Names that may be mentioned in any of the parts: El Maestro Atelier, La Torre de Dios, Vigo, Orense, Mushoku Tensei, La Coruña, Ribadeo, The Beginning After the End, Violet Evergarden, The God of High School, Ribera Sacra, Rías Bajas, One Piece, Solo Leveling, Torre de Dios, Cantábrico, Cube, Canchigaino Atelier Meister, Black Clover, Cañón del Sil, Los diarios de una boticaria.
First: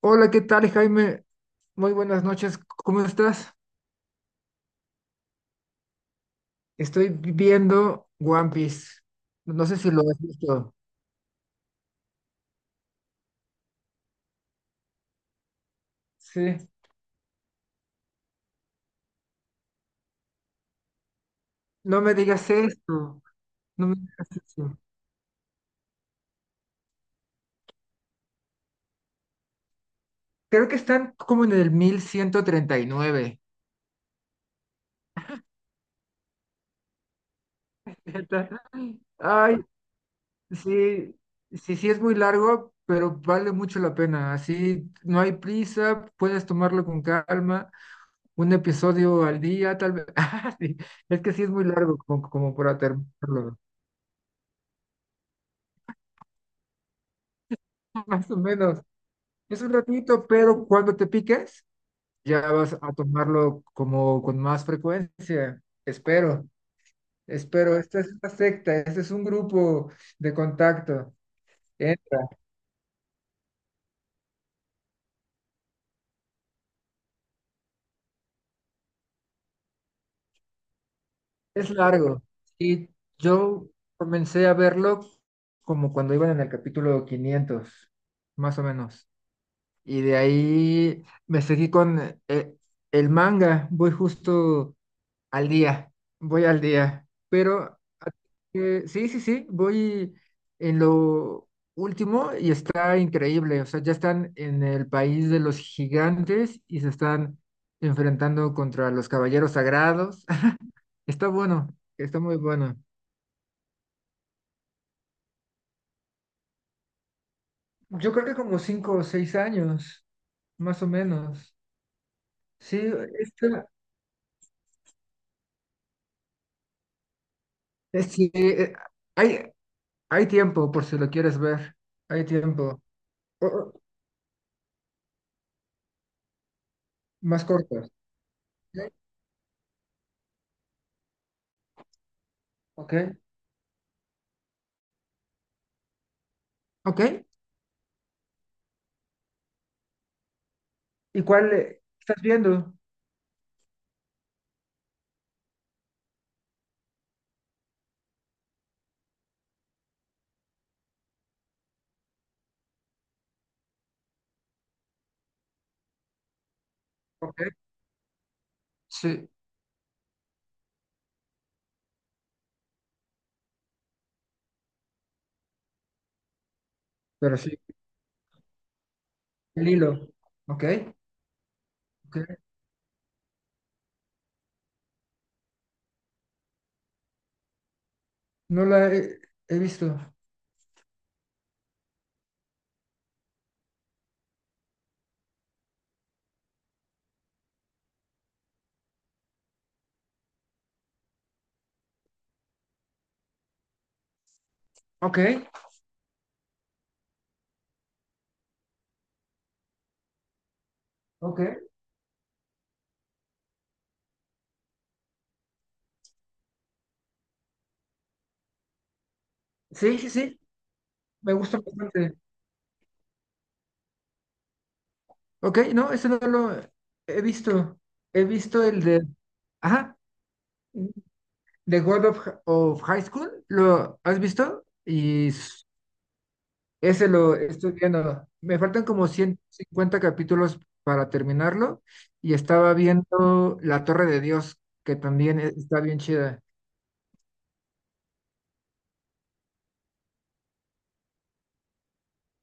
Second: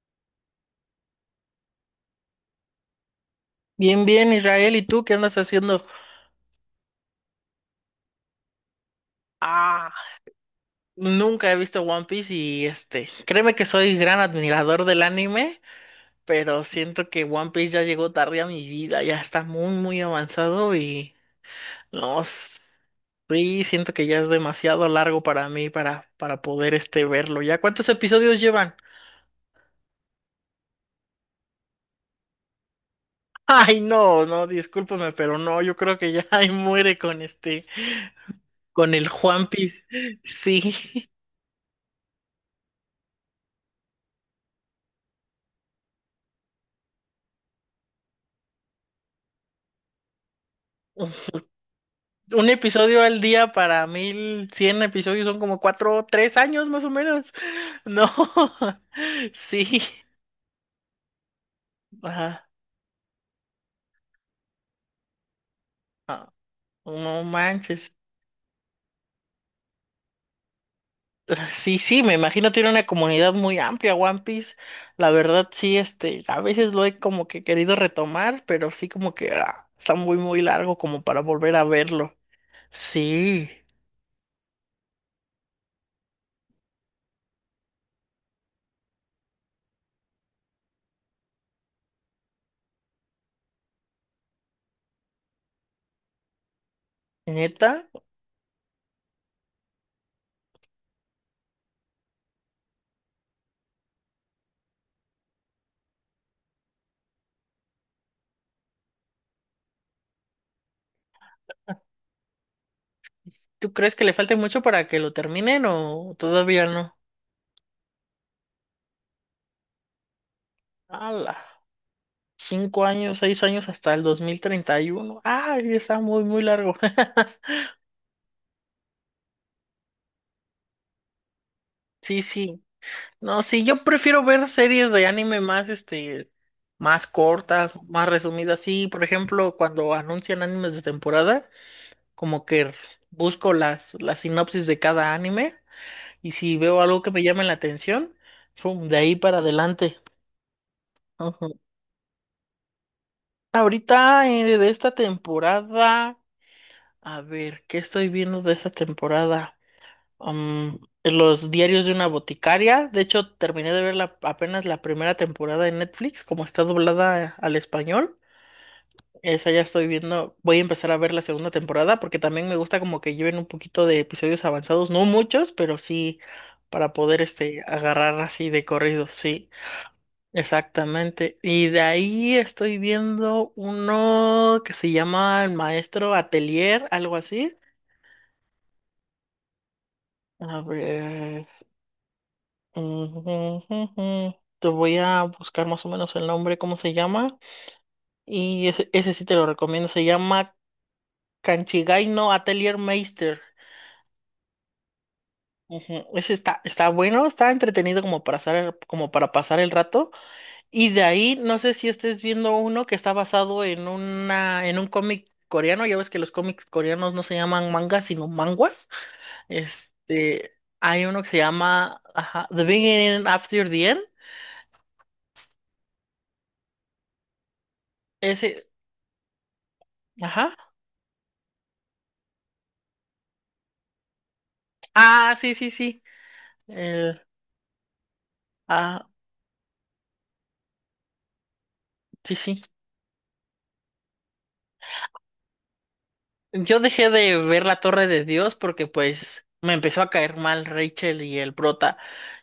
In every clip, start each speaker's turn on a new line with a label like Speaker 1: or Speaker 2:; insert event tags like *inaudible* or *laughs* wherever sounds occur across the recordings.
Speaker 1: Hola, ¿qué tal, Jaime? Muy buenas noches, ¿cómo estás?
Speaker 2: Bien, bien, Israel, ¿y tú qué andas haciendo?
Speaker 1: Estoy viendo One Piece. No sé si
Speaker 2: Ah,
Speaker 1: lo has visto.
Speaker 2: nunca he visto One Piece créeme que soy gran admirador del anime,
Speaker 1: Sí.
Speaker 2: pero siento que One Piece ya llegó tarde a mi vida, ya está muy, muy avanzado y
Speaker 1: No me
Speaker 2: no,
Speaker 1: digas esto.
Speaker 2: sí,
Speaker 1: No
Speaker 2: siento
Speaker 1: me
Speaker 2: que ya
Speaker 1: digas
Speaker 2: es
Speaker 1: eso.
Speaker 2: demasiado largo para mí para poder verlo. ¿Ya cuántos episodios llevan?
Speaker 1: Creo que están como en el 1139.
Speaker 2: *laughs* Ay, no, no, discúlpame, pero no, yo creo que ya *laughs* ahí muere con este,
Speaker 1: *laughs* ¿Neta?
Speaker 2: con el One
Speaker 1: Ay,
Speaker 2: Piece. Sí.
Speaker 1: sí, sí, sí es muy largo, pero vale mucho la pena. Así no hay prisa, puedes tomarlo con calma, un episodio al día, tal vez. *laughs* Ah, sí.
Speaker 2: *laughs*
Speaker 1: Es que sí es muy largo como,
Speaker 2: Un
Speaker 1: como para
Speaker 2: episodio al día
Speaker 1: terminarlo.
Speaker 2: para 1100 episodios son como cuatro, 3 años más o menos. *laughs* No,
Speaker 1: Más o menos.
Speaker 2: *laughs*
Speaker 1: Es un
Speaker 2: sí,
Speaker 1: ratito, pero cuando te piques, ya
Speaker 2: ajá,
Speaker 1: vas a tomarlo como con más frecuencia. Espero,
Speaker 2: no
Speaker 1: espero.
Speaker 2: manches.
Speaker 1: Esta es una secta, este es un grupo de contacto.
Speaker 2: Sí, sí, me
Speaker 1: Entra.
Speaker 2: imagino tiene una comunidad muy amplia One Piece. La verdad, sí, a veces lo he como que querido retomar, pero sí como que ah, está muy, muy largo como para volver a
Speaker 1: Es
Speaker 2: verlo.
Speaker 1: largo. Y
Speaker 2: Sí,
Speaker 1: yo comencé a verlo como cuando iban en el capítulo 500 más o menos. Y de ahí me seguí con eh, el manga. Al día, voy al día, pero
Speaker 2: neta,
Speaker 1: sí, sí, sí, voy en lo último y está increíble. O sea, ya están en el país de los gigantes y se están enfrentando contra los caballeros sagrados. *laughs* Está bueno, está muy bueno.
Speaker 2: ¿tú crees que le falte mucho para que lo terminen o todavía no?
Speaker 1: Yo creo que como 5 o 6 años, más o
Speaker 2: ¡Hala!
Speaker 1: menos. Sí,
Speaker 2: 5 años, 6 años
Speaker 1: está-
Speaker 2: hasta el 2031. Ay, está muy, muy largo. *laughs*
Speaker 1: es que, hay, hay tiempo por si lo quieres ver,
Speaker 2: Sí,
Speaker 1: hay
Speaker 2: sí.
Speaker 1: tiempo.
Speaker 2: No,
Speaker 1: O-
Speaker 2: sí,
Speaker 1: o-
Speaker 2: yo prefiero ver series de anime más, más
Speaker 1: más
Speaker 2: cortas,
Speaker 1: corto.
Speaker 2: más resumidas. Sí, por ejemplo, cuando anuncian animes de temporada, como que
Speaker 1: Ok.
Speaker 2: busco las sinopsis de cada anime y si veo
Speaker 1: Ok.
Speaker 2: algo que me llame la atención, pum, de ahí para adelante.
Speaker 1: ¿Y
Speaker 2: Ujú.
Speaker 1: cuál estás viendo?
Speaker 2: Ahorita, de esta temporada, a ver, ¿qué estoy viendo de esta temporada? um, Los diarios de una boticaria. De hecho, terminé de ver apenas la primera temporada en Netflix, como está doblada
Speaker 1: Ok.
Speaker 2: al español.
Speaker 1: Sí,
Speaker 2: Esa ya estoy viendo. Voy a empezar a ver la segunda temporada porque también me gusta como que lleven un poquito de episodios avanzados, no muchos, pero sí para poder
Speaker 1: pero sí.
Speaker 2: agarrar así de corrido, sí.
Speaker 1: El hilo. Ok.
Speaker 2: Exactamente. Y de
Speaker 1: Ok.
Speaker 2: ahí estoy viendo uno que se llama El Maestro Atelier, algo así.
Speaker 1: No la he visto.
Speaker 2: A ver. Ujú. Te voy a buscar más o menos el nombre, cómo se llama. Y ese sí te lo recomiendo. Se llama Canchigaino Atelier Meister.
Speaker 1: Ok.
Speaker 2: Ujú. Ese está bueno, está entretenido como para pasar, como para pasar el rato. Y de ahí, no
Speaker 1: Ok.
Speaker 2: sé si estés viendo uno que está basado en una, en un cómic coreano. Ya ves que los cómics coreanos no se llaman mangas, sino manguas.
Speaker 1: Sí, sí, sí.
Speaker 2: Hay uno que
Speaker 1: Me
Speaker 2: se
Speaker 1: gusta
Speaker 2: llama,
Speaker 1: bastante.
Speaker 2: ajá, The Beginning After the End.
Speaker 1: Ok. No, ese no lo he visto. He visto
Speaker 2: Ese,
Speaker 1: el de. Ajá.
Speaker 2: ajá.
Speaker 1: The God of High School. ¿Lo has visto? Y
Speaker 2: Ah, sí, sí, sí.
Speaker 1: ese
Speaker 2: El-
Speaker 1: lo estoy viendo. Me faltan
Speaker 2: ah,
Speaker 1: como 150 capítulos para terminarlo y
Speaker 2: sí, sí.
Speaker 1: estaba viendo La Torre de Dios, que también está bien chida.
Speaker 2: Yo dejé de ver la Torre de Dios porque pues me empezó a caer mal Rachel y el prota.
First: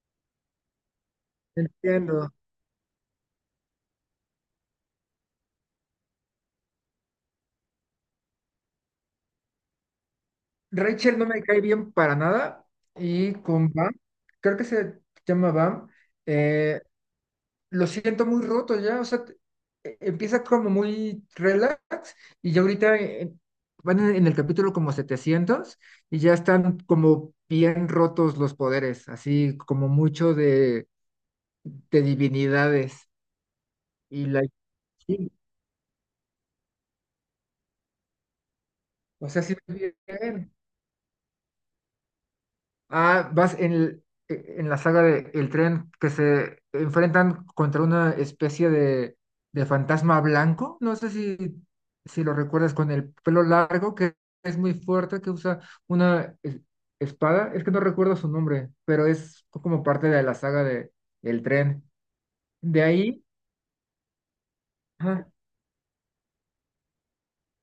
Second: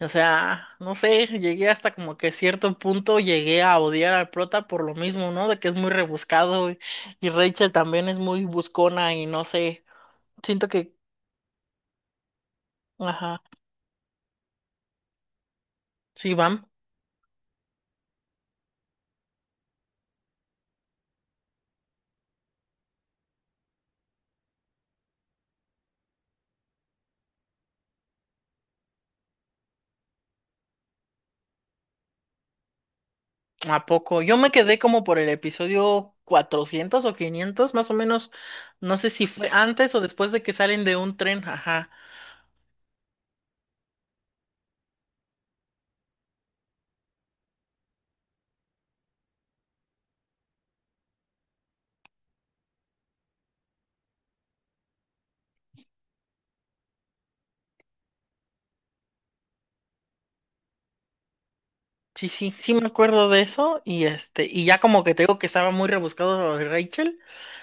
Speaker 2: O sea, no sé, llegué hasta como que
Speaker 1: Entiendo.
Speaker 2: cierto punto llegué a odiar al prota por lo mismo, ¿no? De que es muy rebuscado y Rachel también es muy buscona y no sé. Siento que,
Speaker 1: Rachel no me cae bien para nada y
Speaker 2: ajá,
Speaker 1: con Bam, creo que se llama Bam,
Speaker 2: sí, van.
Speaker 1: eh, lo siento muy roto ya. O sea, empieza como muy relax y ya ahorita van en el capítulo como 700 y ya están como bien rotos los poderes, así como mucho de, divinidades
Speaker 2: ¿A poco?
Speaker 1: y
Speaker 2: Yo
Speaker 1: la...
Speaker 2: me quedé como por el
Speaker 1: sí.
Speaker 2: episodio 400 o 500 más o menos. No sé si
Speaker 1: O sea,
Speaker 2: fue
Speaker 1: sí, muy
Speaker 2: antes o después de que
Speaker 1: bien.
Speaker 2: salen de un tren, ajá.
Speaker 1: Ah, vas en la saga de El Tren que se enfrentan contra una especie de fantasma blanco. No sé si lo recuerdas con el pelo largo, que es muy fuerte, que usa una espada. Es que no recuerdo su nombre, pero es como parte de la saga de El Tren.
Speaker 2: Sí, sí, sí
Speaker 1: De
Speaker 2: me
Speaker 1: ahí,
Speaker 2: acuerdo de eso y y ya como que te
Speaker 1: ajá,
Speaker 2: digo que estaba muy rebuscado lo de Rachel,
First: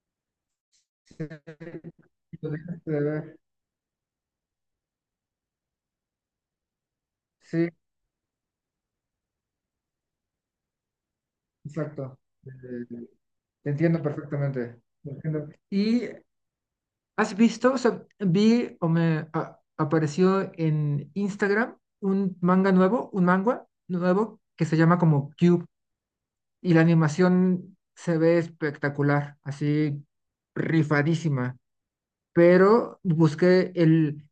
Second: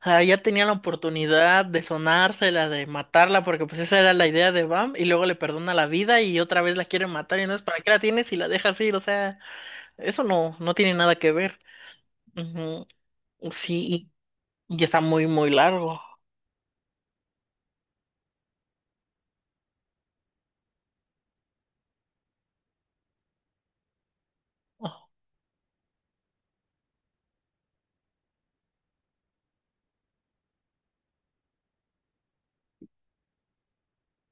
Speaker 2: ah, ya tenía la
Speaker 1: sí,
Speaker 2: oportunidad de
Speaker 1: lo
Speaker 2: sonársela, de
Speaker 1: dejaste de ver.
Speaker 2: matarla, porque pues esa era la idea de Bam, y luego le perdona la vida y otra vez la quieren matar, y no es
Speaker 1: Sí,
Speaker 2: para qué la tienes si la dejas ir, o sea, eso no, no tiene nada que ver.
Speaker 1: exacto.
Speaker 2: Ujú.
Speaker 1: Eh, Te entiendo
Speaker 2: Sí, y,
Speaker 1: perfectamente.
Speaker 2: y está
Speaker 1: Lo
Speaker 2: muy,
Speaker 1: entiendo.
Speaker 2: muy largo.
Speaker 1: Y ¿has visto? O sea, vi o me apareció en Instagram un manga nuevo que se llama como Cube, y la animación se ve espectacular, así rifadísima. Pero busqué el,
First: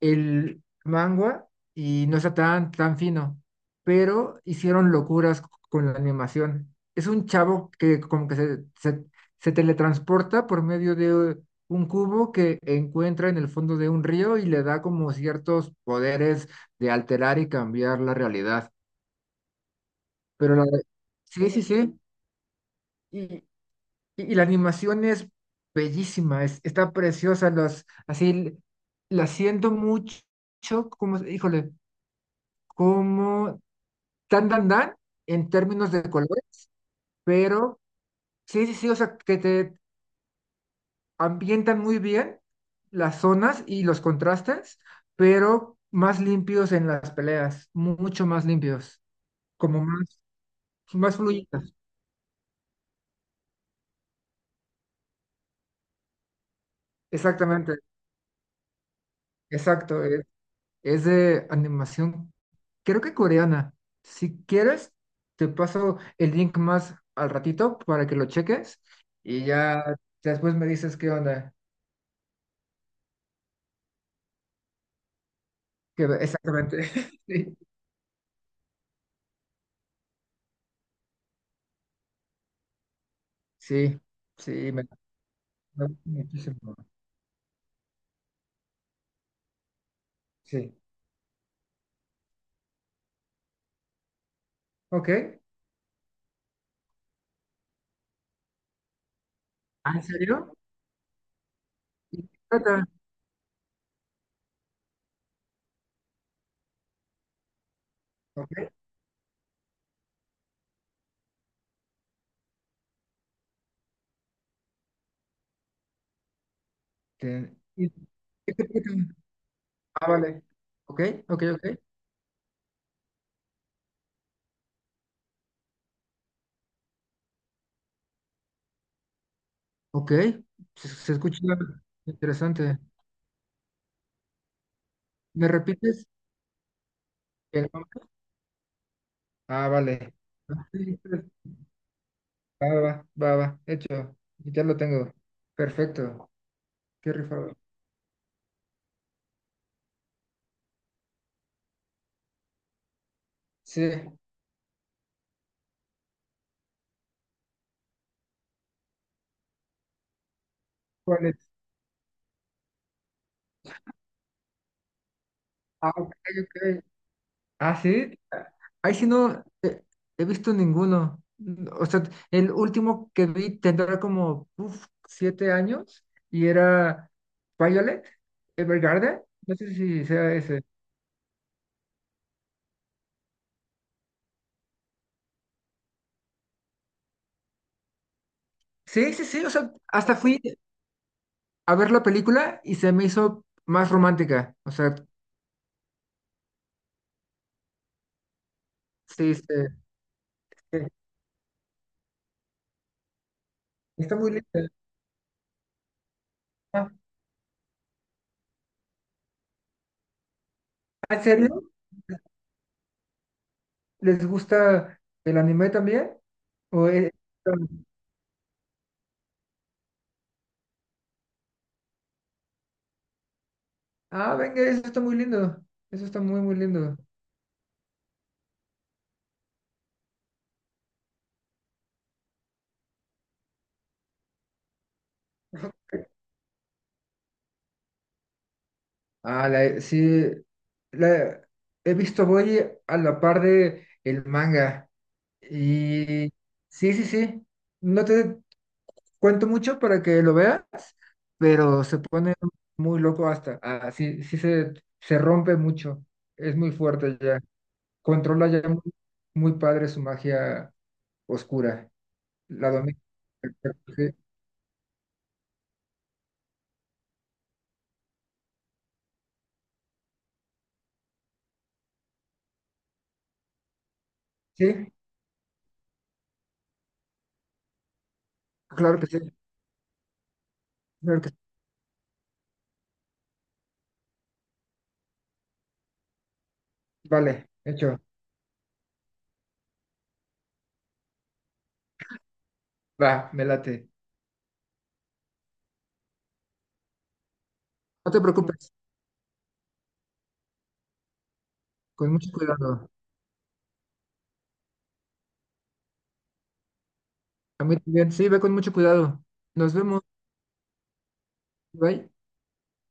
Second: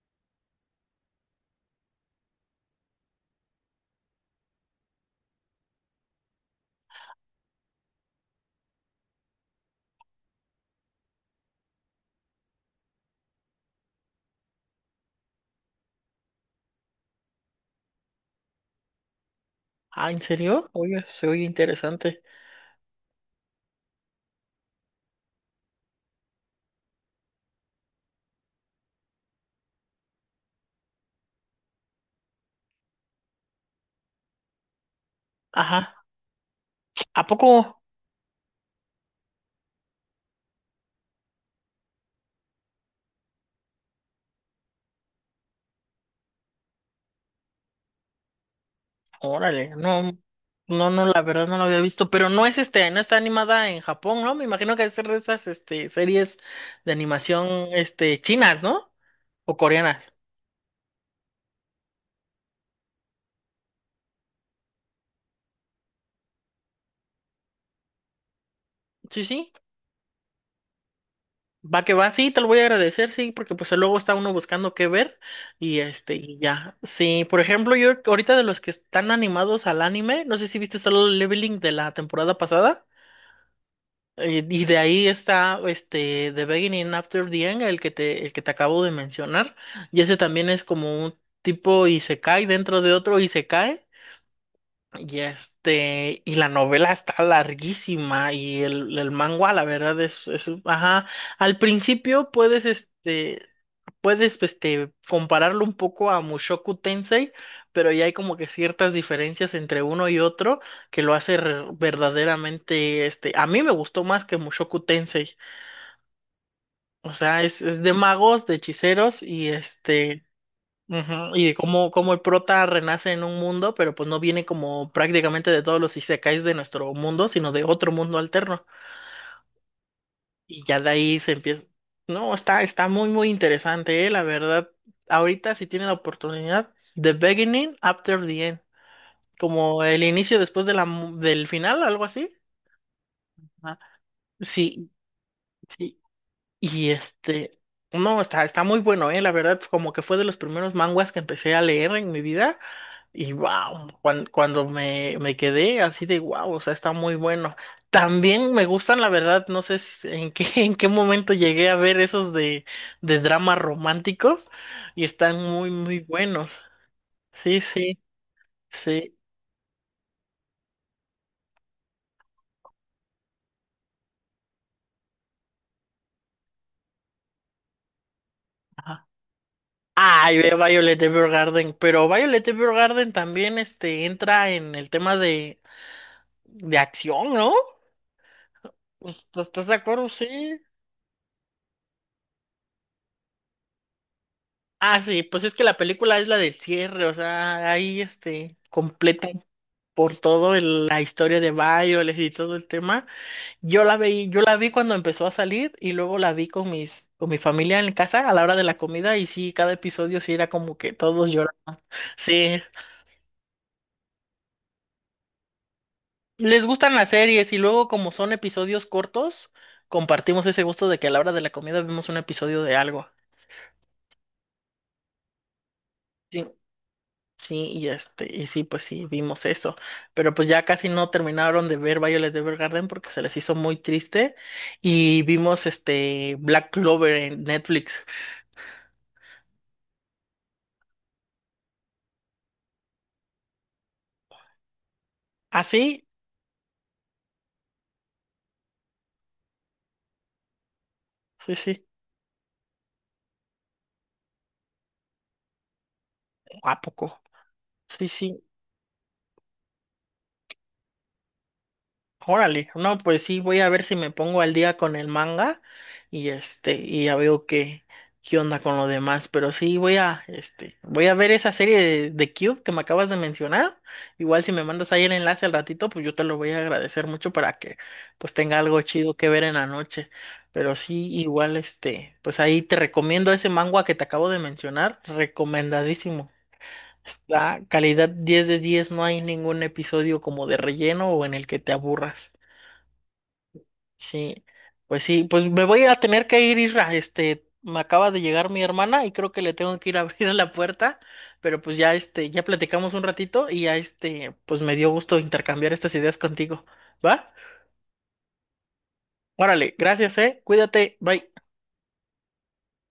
Speaker 1: el manga y no está tan, tan fino, pero hicieron locuras con la animación. Es un chavo que como que se teletransporta por medio de un cubo que encuentra en el fondo de un río y le da como ciertos poderes de alterar y cambiar la realidad.
Speaker 2: Ah, ¿en
Speaker 1: Pero la,
Speaker 2: serio? Oye, se oye
Speaker 1: sí, sí, sí.
Speaker 2: interesante.
Speaker 1: Y, y la animación es bellísima, está preciosa, así la siento mucho, como, híjole, como tan dan dan en términos
Speaker 2: Ajá.
Speaker 1: de colores,
Speaker 2: ¿A poco?
Speaker 1: pero sí, sí, sí. O sea, que te ambientan muy bien las zonas y los contrastes, pero más limpios en las peleas, mucho más limpios,
Speaker 2: Órale,
Speaker 1: como
Speaker 2: no,
Speaker 1: más,
Speaker 2: no, no,
Speaker 1: más
Speaker 2: la verdad no la
Speaker 1: fluidas.
Speaker 2: había visto, pero no está animada en Japón, ¿no? Me imagino que debe ser de esas series de animación
Speaker 1: Exactamente,
Speaker 2: chinas, ¿no? O coreanas.
Speaker 1: exacto. Es de animación, creo que coreana. Si quieres, te paso el link más al ratito para que lo cheques
Speaker 2: Sí,
Speaker 1: y
Speaker 2: sí.
Speaker 1: ya después me dices qué onda.
Speaker 2: Va que va, sí, te lo voy a agradecer, sí, porque pues luego está uno buscando qué ver y y ya.
Speaker 1: Exactamente.
Speaker 2: Sí, por
Speaker 1: *laughs*
Speaker 2: ejemplo, yo ahorita de los que están animados al anime, no sé si viste Solo Leveling de la temporada pasada.
Speaker 1: Sí,
Speaker 2: Y
Speaker 1: sí, sí,
Speaker 2: de
Speaker 1: me,
Speaker 2: ahí está
Speaker 1: me gusta
Speaker 2: este The
Speaker 1: muchísimo.
Speaker 2: Beginning After the End, el que te acabo de mencionar. Y ese también es
Speaker 1: Sí.
Speaker 2: como un tipo y se cae dentro de otro y se cae y
Speaker 1: Ok.
Speaker 2: este, y la novela está larguísima y el manga, la
Speaker 1: Ah,
Speaker 2: verdad,
Speaker 1: ¿en serio?
Speaker 2: ajá, al
Speaker 1: ¿Y de
Speaker 2: principio
Speaker 1: qué trata?
Speaker 2: compararlo un poco a Mushoku Tensei, pero ya hay como que
Speaker 1: Ok.
Speaker 2: ciertas diferencias entre uno y otro que lo hace verdaderamente, a mí me gustó más que Mushoku Tensei, o sea, es
Speaker 1: ¿Y
Speaker 2: de
Speaker 1: de
Speaker 2: magos,
Speaker 1: qué
Speaker 2: de
Speaker 1: trata?
Speaker 2: hechiceros
Speaker 1: Ah, vale. Ok,
Speaker 2: Ujú.
Speaker 1: ok,
Speaker 2: Y
Speaker 1: ok.
Speaker 2: como el prota renace en un mundo, pero pues no viene como prácticamente de todos los isekais de nuestro mundo, sino de otro mundo alterno.
Speaker 1: Ok.
Speaker 2: Y ya
Speaker 1: Se,
Speaker 2: de
Speaker 1: se
Speaker 2: ahí se
Speaker 1: escucha
Speaker 2: empieza. No, está,
Speaker 1: interesante.
Speaker 2: está muy, muy interesante, la verdad.
Speaker 1: ¿Me
Speaker 2: Ahorita si tiene la
Speaker 1: repites
Speaker 2: oportunidad, The
Speaker 1: el
Speaker 2: Beginning
Speaker 1: nombre?
Speaker 2: After the End,
Speaker 1: Ah,
Speaker 2: como el
Speaker 1: vale.
Speaker 2: inicio después
Speaker 1: Ah,
Speaker 2: de
Speaker 1: sí, sí.
Speaker 2: del final, algo así.
Speaker 1: Va, va, va, va.
Speaker 2: Ajá.
Speaker 1: Hecho. Ya lo
Speaker 2: Sí,
Speaker 1: tengo.
Speaker 2: sí.
Speaker 1: Perfecto.
Speaker 2: Y
Speaker 1: Qué rifado.
Speaker 2: no, está muy bueno, la verdad, como que fue de los primeros manguas que empecé a leer en mi vida. Y
Speaker 1: Sí.
Speaker 2: wow, cuando me quedé así de wow, o sea, está muy bueno. También me gustan, la verdad, no sé *laughs* en qué
Speaker 1: ¿Cuál
Speaker 2: momento
Speaker 1: es?
Speaker 2: llegué a ver esos de dramas románticos y están muy,
Speaker 1: Ah,
Speaker 2: muy
Speaker 1: ok,
Speaker 2: buenos.
Speaker 1: ok.
Speaker 2: Sí,
Speaker 1: Ah,
Speaker 2: sí,
Speaker 1: sí. Ah, ahí sí
Speaker 2: sí.
Speaker 1: no he visto ninguno. O sea, el último que vi tendrá como uf, 7 años y era Violet
Speaker 2: Ajá.
Speaker 1: Evergarden. No sé si sea
Speaker 2: Ay, ve
Speaker 1: ese.
Speaker 2: Violet Evergarden, pero Violet Evergarden también entra en el tema de, acción, ¿no?
Speaker 1: Sí, sí, sí.
Speaker 2: ¿Estás
Speaker 1: O
Speaker 2: estás
Speaker 1: sea,
Speaker 2: de acuerdo?
Speaker 1: hasta
Speaker 2: Sí.
Speaker 1: fui a ver la película y se me hizo más romántica. O sea,
Speaker 2: Ah, sí, pues es que la película es la del cierre, o sea, ahí completa.
Speaker 1: sí, sí,
Speaker 2: Por todo
Speaker 1: sí.
Speaker 2: la historia de Bioles y todo el tema. Yo la
Speaker 1: Está
Speaker 2: vi,
Speaker 1: muy
Speaker 2: yo la
Speaker 1: linda.
Speaker 2: vi cuando empezó a salir y luego la vi con
Speaker 1: Ah,
Speaker 2: mis, con mi familia en casa a la hora de la comida y sí, cada episodio sí era como que
Speaker 1: ¿en
Speaker 2: todos lloran.
Speaker 1: serio?
Speaker 2: Sí,
Speaker 1: ¿Les gusta el anime también?
Speaker 2: les
Speaker 1: ¿O
Speaker 2: gustan las
Speaker 1: es-
Speaker 2: series y luego como son episodios cortos, compartimos ese gusto de que a la hora de la comida vemos un episodio de algo.
Speaker 1: Ah, venga, eso está muy lindo. Eso está muy,
Speaker 2: Sí.
Speaker 1: muy lindo.
Speaker 2: Sí, y sí, pues sí, vimos eso. Pero pues ya casi no terminaron de ver Violet Evergarden porque se les hizo muy triste. Y vimos
Speaker 1: *laughs*
Speaker 2: Black Clover en Netflix.
Speaker 1: Ah, sí, la he visto, voy a la par de el manga.
Speaker 2: Ah, sí,
Speaker 1: Y sí, sí, sí. No te cuento mucho para que lo veas,
Speaker 2: sí,
Speaker 1: pero
Speaker 2: sí.
Speaker 1: se pone muy loco hasta. Ah, sí, sí se rompe mucho. Es muy
Speaker 2: ¿A
Speaker 1: fuerte
Speaker 2: poco?
Speaker 1: ya.
Speaker 2: Sí, sí.
Speaker 1: Controla ya muy, muy padre su magia oscura.
Speaker 2: Órale,
Speaker 1: La
Speaker 2: no,
Speaker 1: domina.
Speaker 2: pues sí, voy a ver si
Speaker 1: Sí,
Speaker 2: me pongo al día con el manga y y ya veo qué, onda con lo demás, pero sí voy a ver esa serie de Cube que me acabas de mencionar. Igual si me mandas
Speaker 1: sí,
Speaker 2: ahí el enlace al ratito, pues yo te lo voy a agradecer mucho para que pues tenga algo
Speaker 1: claro que
Speaker 2: chido
Speaker 1: sí.
Speaker 2: que ver en la noche. Pero sí,
Speaker 1: Claro que sí.
Speaker 2: igual pues ahí te recomiendo ese manga que te acabo de mencionar, recomendadísimo.
Speaker 1: Vale,
Speaker 2: Está
Speaker 1: hecho.
Speaker 2: calidad 10 de 10, no hay ningún episodio como de relleno o en el que te aburras.
Speaker 1: Va, me late.
Speaker 2: Sí, sí, pues me voy a tener que ir, Isra. Me acaba
Speaker 1: No
Speaker 2: de
Speaker 1: te
Speaker 2: llegar mi
Speaker 1: preocupes,
Speaker 2: hermana y creo que le tengo que ir a *laughs* abrir la puerta, pero pues ya
Speaker 1: con mucho
Speaker 2: ya
Speaker 1: cuidado.
Speaker 2: platicamos un ratito y ya pues me dio gusto intercambiar estas ideas contigo. ¿Va?
Speaker 1: A mí también. Sí, ve con mucho cuidado. Nos
Speaker 2: Órale,
Speaker 1: vemos.
Speaker 2: gracias, eh. Cuídate, bye.
Speaker 1: Bye.